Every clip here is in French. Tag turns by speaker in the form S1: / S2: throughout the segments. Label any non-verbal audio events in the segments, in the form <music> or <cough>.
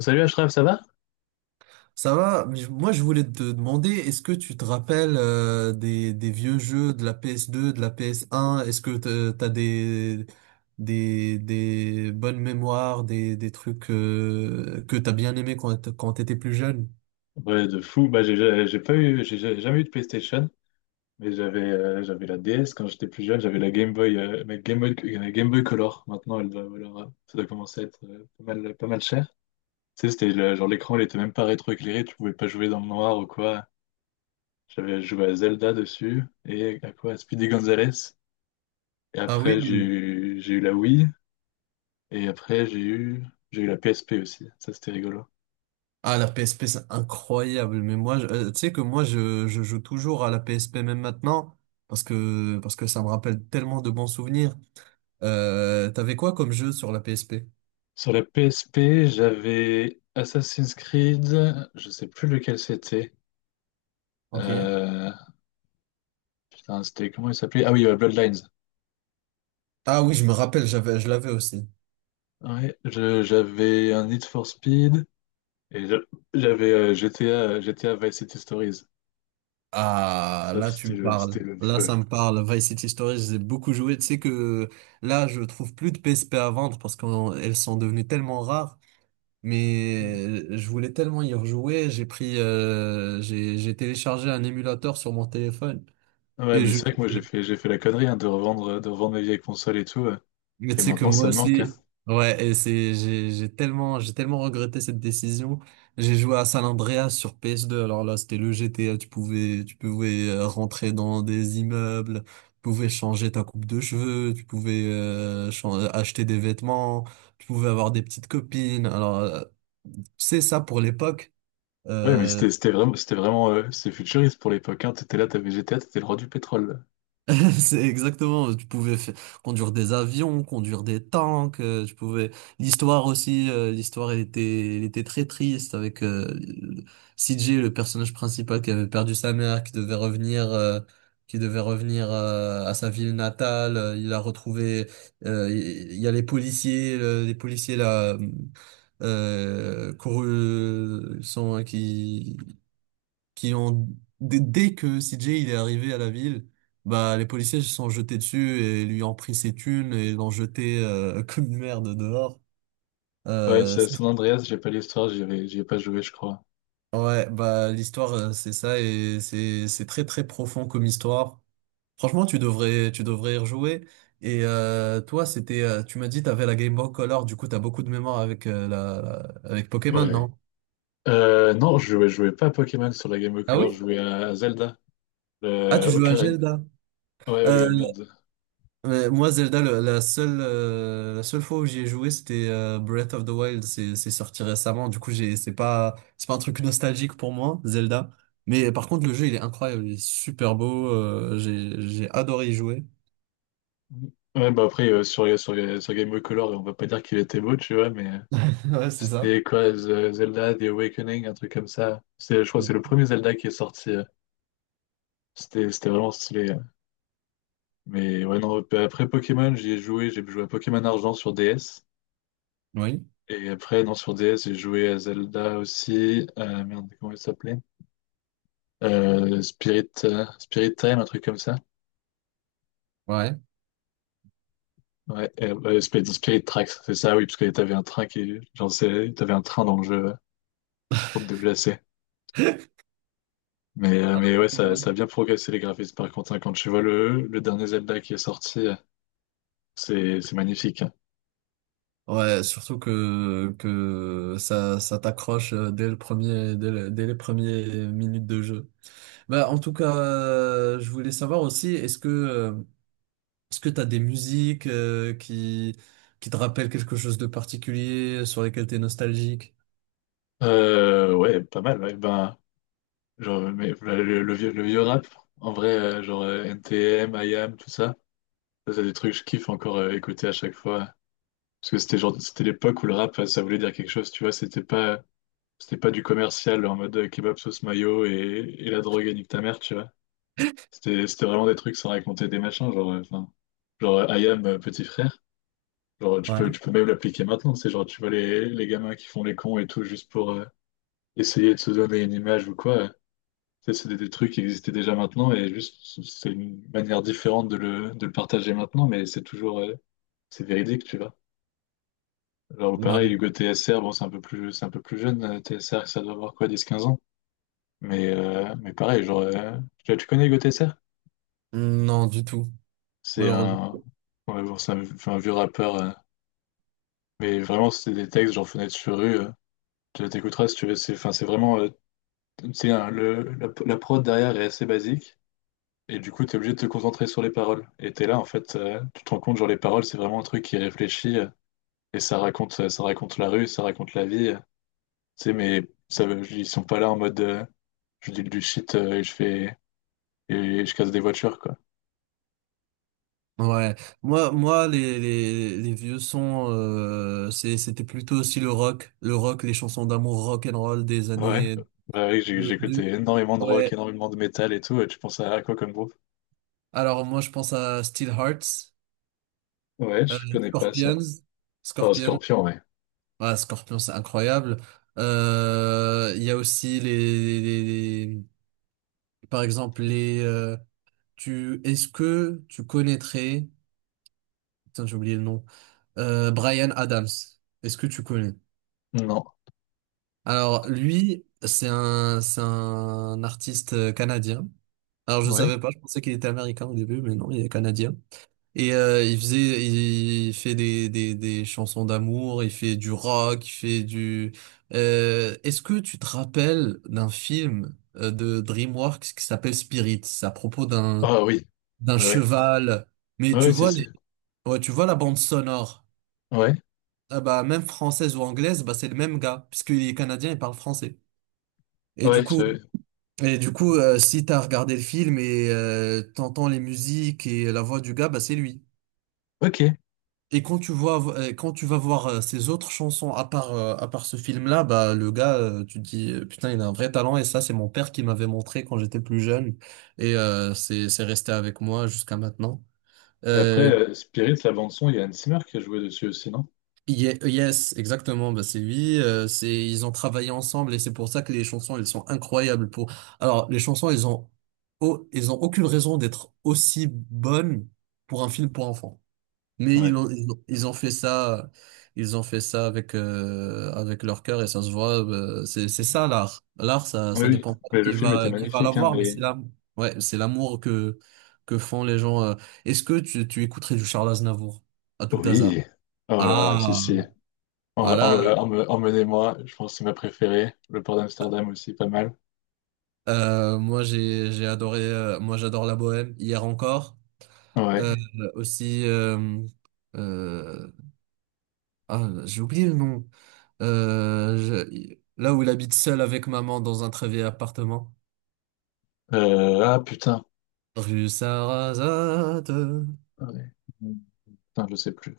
S1: Salut Ashraf, ça va?
S2: Ça va, mais moi je voulais te demander, est-ce que tu te rappelles des vieux jeux de la PS2, de la PS1? Est-ce que t'as des bonnes mémoires, des trucs que t'as bien aimé quand t'étais plus jeune?
S1: Ouais, de fou. Bah, j'ai pas eu, j'ai jamais eu de PlayStation, mais j'avais j'avais la DS quand j'étais plus jeune, j'avais la Game Boy, ma Game Boy, la Game Boy Color. Maintenant, elle doit valoir, ça doit commencer à être pas mal, pas mal cher. Tu sais, genre l'écran, il était même pas rétroéclairé, tu pouvais pas jouer dans le noir ou quoi. J'avais joué à Zelda dessus et à quoi? À Speedy Gonzales. Et
S2: Ah oui?
S1: après, j'ai eu la Wii et après, j'ai eu la PSP aussi. Ça, c'était rigolo.
S2: Ah, la PSP c'est incroyable, mais moi tu sais que moi je joue toujours à la PSP même maintenant parce que ça me rappelle tellement de bons souvenirs. T'avais quoi comme jeu sur la PSP?
S1: Sur la PSP, j'avais Assassin's Creed, je sais plus lequel c'était.
S2: Ok.
S1: Euh, Putain, c'était comment il s'appelait? Ah oui, Bloodlines.
S2: Ah oui, je me rappelle, j'avais, je l'avais aussi.
S1: J'avais un Need for Speed et je- j'avais GTA, GTA Vice City Stories.
S2: Ah,
S1: Ça,
S2: là, tu me parles.
S1: c'était le
S2: Là,
S1: feu.
S2: ça me parle. Vice City Stories, j'ai beaucoup joué. Tu sais que là, je trouve plus de PSP à vendre parce qu'elles sont devenues tellement rares. Mais je voulais tellement y rejouer. J'ai téléchargé un émulateur sur mon téléphone
S1: Ouais,
S2: et
S1: mais
S2: je,
S1: c'est vrai que moi j'ai fait la connerie, hein, de revendre mes vieilles consoles et tout.
S2: mais
S1: Et
S2: tu sais que
S1: maintenant,
S2: moi
S1: ça me manque. Hein.
S2: aussi, ouais, j'ai tellement regretté cette décision. J'ai joué à San Andreas sur PS2. Alors là, c'était le GTA. Tu pouvais rentrer dans des immeubles, tu pouvais changer ta coupe de cheveux, tu pouvais acheter des vêtements, tu pouvais avoir des petites copines. Alors, c'est ça pour l'époque.
S1: Ouais, mais
S2: euh,
S1: c'était vraiment, c'était vraiment, c'est futuriste pour l'époque. Hein. T'étais là, t'avais GTA, t'étais le roi du pétrole.
S2: <laughs> C'est exactement, tu pouvais conduire des avions, conduire des tanks, tu pouvais. L'histoire aussi, l'histoire elle était très triste avec CJ, le personnage principal qui avait perdu sa mère, qui devait revenir à sa ville natale. Il a retrouvé, il y a les policiers, les policiers là, courus, sont hein, qui ont dès que CJ il est arrivé à la ville, bah les policiers se sont jetés dessus et lui ont pris ses thunes et l'ont jeté <laughs> comme une merde dehors.
S1: Ouais,
S2: Euh,
S1: c'est à
S2: c'est-
S1: San Andreas, j'ai pas l'histoire, j'ai pas joué, je crois.
S2: ouais, bah l'histoire c'est ça et c'est très très profond comme histoire. Franchement, tu devrais y rejouer. Toi, c'était tu m'as dit t'avais la Game Boy Color, du coup t'as beaucoup de mémoire avec avec Pokémon,
S1: Ouais.
S2: non?
S1: Non, je jouais pas à Pokémon sur la Game Boy
S2: Ah
S1: Color, je
S2: oui?
S1: jouais à Zelda.
S2: Ah,
S1: Le
S2: tu joues à
S1: Ocarina.
S2: Zelda.
S1: Ouais,
S2: Euh,
S1: ouais, ouais, merde.
S2: Ouais, moi, Zelda, la seule fois où j'y ai joué, c'était Breath of the Wild. C'est sorti récemment. C'est pas un truc nostalgique pour moi, Zelda. Mais par contre, le jeu, il est incroyable. Il est super beau. J'ai adoré y jouer.
S1: Ouais, bah après, sur Game Boy Color, on va pas dire qu'il était beau, tu vois, mais
S2: <laughs> Ouais, c'est ça.
S1: c'était quoi, Zelda, The Awakening, un truc comme ça. C'est, je crois que c'est
S2: Ouais.
S1: le premier Zelda qui est sorti. C'était c'était vraiment stylé. Hein. Mais ouais, non, bah, après Pokémon, j'y ai joué. J'ai joué à Pokémon Argent sur DS.
S2: Oui.
S1: Et après, non, sur DS, j'ai joué à Zelda aussi. Merde, comment il s'appelait? Spirit Time, un truc comme ça.
S2: Ouais.
S1: Spirit Tracks, c'est ça, oui, parce que t'avais un train qui, genre, t'avais un train dans le jeu pour te déplacer. Mais ouais,
S2: Ouais,
S1: ça a bien progressé les graphismes. Par contre, hein, quand tu vois le dernier Zelda qui est sorti, c'est magnifique. Hein.
S2: ouais, surtout que, que ça t'accroche dès le premier, dès les premières minutes de jeu. Bah, en tout cas, je voulais savoir aussi, est-ce que t'as des musiques qui te rappellent quelque chose de particulier, sur lesquelles t'es nostalgique?
S1: Ouais, pas mal. Ouais. Ben, genre, mais, le vieux, le vieux rap, en vrai, NTM, MIAM, tout ça, ça, c'est des trucs que je kiffe encore écouter à chaque fois. Parce que c'était genre, c'était l'époque où le rap, ça voulait dire quelque chose, tu vois. C'était pas du commercial en mode kebab sauce mayo et la drogue et nique ta mère, tu vois. C'était c'était vraiment des trucs sans raconter des machins, genre, enfin, I am petit frère. Genre,
S2: Ouais.
S1: tu peux même l'appliquer maintenant, c'est genre, tu vois les gamins qui font les cons et tout, juste pour essayer de se donner une image ou quoi. Ça, c'est des trucs qui existaient déjà maintenant et juste, c'est une manière différente de de le partager maintenant, mais c'est toujours, c'est véridique, tu vois. Genre, pareil,
S2: Ouais.
S1: Hugo TSR, bon, c'est un peu plus jeune, TSR, ça doit avoir quoi, 10 15 ans. Mais pareil, genre, tu connais Hugo TSR?
S2: Non, du tout,
S1: C'est
S2: malheureusement.
S1: un, ouais, bon, c'est un, enfin, un vieux rappeur. Mais vraiment, c'est des textes genre Fenêtre sur rue. Tu t'écouteras si tu veux. C'est enfin, c'est vraiment, tu sais, hein, la prod derrière est assez basique. Et du coup, t'es obligé de te concentrer sur les paroles. Et t'es là, en fait, tu te rends compte, genre, les paroles, c'est vraiment un truc qui est réfléchi. Et ça raconte la rue, ça raconte la vie. Tu sais, mais ils sont pas là en mode, je dis du shit et je fais. Et je casse des voitures, quoi.
S2: Ouais. Moi, les vieux sons, c'était plutôt aussi le rock, les chansons d'amour rock and roll des
S1: Ouais.
S2: années
S1: Bah oui,
S2: de,
S1: j'écoutais
S2: du-
S1: énormément de rock,
S2: ouais.
S1: énormément de métal et tout. Et tu penses à quoi comme groupe?
S2: Alors moi, je pense à Steel Hearts,
S1: Ouais,
S2: euh,
S1: je connais pas ça.
S2: Scorpions,
S1: Oh,
S2: Scorpions.
S1: Scorpion, ouais.
S2: Ah, Scorpions, c'est incroyable. Il y a aussi par exemple, est-ce que tu connaîtrais, putain, j'ai oublié le nom, Brian Adams. Est-ce que tu connais?
S1: Non.
S2: Alors, lui, c'est un artiste canadien. Alors, je
S1: Ouais.
S2: savais pas, je pensais qu'il était américain au début, mais non, il est canadien. Et il fait des chansons d'amour, il fait du rock, il fait du. Est-ce que tu te rappelles d'un film de DreamWorks qui s'appelle Spirit? C'est à propos d'un
S1: Ah oui,
S2: d'un
S1: ouais, ouais,
S2: cheval. Mais
S1: ouais,
S2: tu
S1: ouais, c'est,
S2: vois, les. Ouais, tu vois la bande sonore.
S1: ouais,
S2: Ah bah, même française ou anglaise, bah, c'est le même gars, puisqu'il est canadien, il parle français. Et du
S1: ouais,
S2: coup, et du coup, si t'as regardé le film et t'entends les musiques et la voix du gars, bah, c'est lui.
S1: ok.
S2: Et quand tu vas voir ses autres chansons à part ce film-là, bah, le gars, tu te dis, putain, il a un vrai talent et ça, c'est mon père qui m'avait montré quand j'étais plus jeune. Et c'est resté avec moi jusqu'à maintenant.
S1: Mais après,
S2: Euh,
S1: Spirit, la bande son, il y a Hans Zimmer qui a joué dessus aussi, non?
S2: Yes, exactement, bah c'est lui, c'est ils ont travaillé ensemble et c'est pour ça que les chansons elles sont incroyables. Pour alors les chansons elles ont aucune raison d'être aussi bonnes pour un film pour enfants. Mais
S1: Ouais.
S2: ils ont fait ça avec leur cœur et ça se voit. C'est ça l'art. L'art, ça
S1: Oui,
S2: ça
S1: oui.
S2: dépend pas
S1: Mais le
S2: qui
S1: film était
S2: va qui va
S1: magnifique, hein,
S2: l'avoir, mais c'est
S1: mais...
S2: l'amour. Ouais, c'est l'amour que font les gens. Est-ce que tu écouterais du Charles Aznavour à tout hasard?
S1: Oui. Oh là là, si,
S2: Ah.
S1: si.
S2: Voilà,
S1: Emmenez-moi, je pense que c'est ma préférée. Le port d'Amsterdam aussi, pas mal.
S2: moi j'ai adoré, moi j'adore la bohème, hier encore. Euh,
S1: Ouais.
S2: Aussi, euh, j'ai oublié le nom. Là où il habite seul avec maman dans un très vieil appartement.
S1: Putain.
S2: Rue Sarrazate.
S1: Ouais. Putain, je sais plus.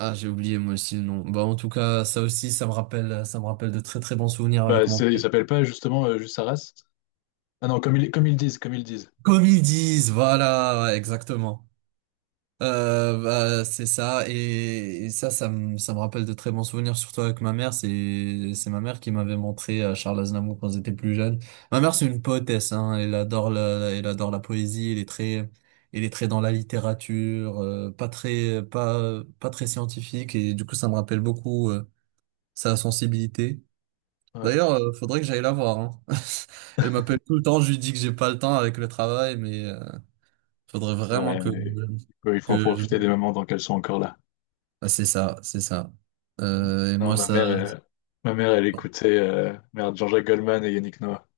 S2: Ah, j'ai oublié moi aussi le nom. Bah, en tout cas, ça aussi, ça me rappelle de très très bons souvenirs
S1: Bah,
S2: avec mon
S1: il
S2: père.
S1: s'appelle pas justement juste Arras? Ah non, comme ils disent, comme ils disent.
S2: Comme ils disent, voilà, ouais, exactement. Bah, c'est ça, et ça me rappelle de très bons souvenirs, surtout avec ma mère. C'est ma mère qui m'avait montré Charles Aznavour quand j'étais plus jeune. Ma mère, c'est une poétesse, hein, elle adore la poésie. Elle est très dans la littérature, pas très scientifique, et du coup ça me rappelle beaucoup sa sensibilité.
S1: Ouais.
S2: D'ailleurs, faudrait que j'aille la voir, hein. <laughs> Elle m'appelle tout le temps, je lui dis que j'ai pas le temps avec le travail, mais faudrait vraiment
S1: Ouais,
S2: que
S1: mais il faut en profiter
S2: que
S1: des moments dans qu'elles sont encore là.
S2: ah, c'est ça, c'est ça. Et
S1: Non,
S2: moi, ça.
S1: ma mère, elle écoutait merde, Jean-Jacques Goldman et Yannick Noah.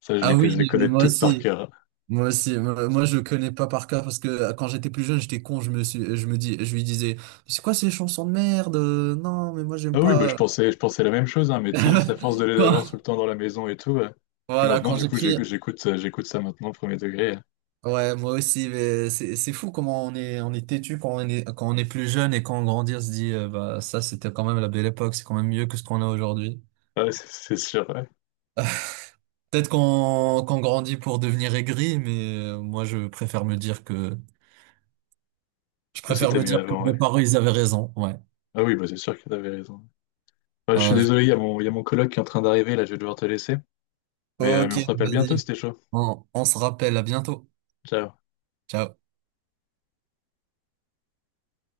S1: Ça,
S2: Ah oui,
S1: je les
S2: mais
S1: connais
S2: moi
S1: toutes par
S2: aussi.
S1: cœur.
S2: Moi aussi. Je connais pas par cœur parce que quand j'étais plus jeune, j'étais con. Je me suis, je me dis, je lui disais, c'est quoi ces chansons de merde? Non, mais moi, j'aime
S1: Ah oui, bah,
S2: pas.
S1: je pensais la même chose, hein, mais tu sais, juste à force de les
S2: <laughs>
S1: avoir tout
S2: Quand-
S1: le temps dans la maison et tout. Puis
S2: Voilà,
S1: maintenant,
S2: quand
S1: du
S2: j'ai
S1: coup,
S2: pris.
S1: j'écoute ça maintenant, premier degré.
S2: Ouais, moi aussi, mais c'est fou comment on est têtu quand on est plus jeune, et quand on grandit, on se dit, bah, ça, c'était quand même la belle époque. C'est quand même mieux que ce qu'on a aujourd'hui.
S1: Ouais, <laughs> c'est sûr, ouais,
S2: Peut-être qu'on grandit pour devenir aigri, mais moi je préfère me dire que je
S1: que
S2: préfère
S1: c'était
S2: me
S1: mieux
S2: dire que
S1: avant,
S2: mes
S1: ouais.
S2: parents ils avaient raison. Ouais.
S1: Ah oui, bah, c'est sûr que t'avais raison. Ouais, je suis
S2: Euh, je-
S1: désolé, il y a il y a mon coloc qui est en train d'arriver, là, je vais devoir te laisser. Mais
S2: Ok,
S1: on se rappelle bientôt,
S2: vas-y.
S1: c'était chaud.
S2: On se rappelle. À bientôt.
S1: Ciao.
S2: Ciao.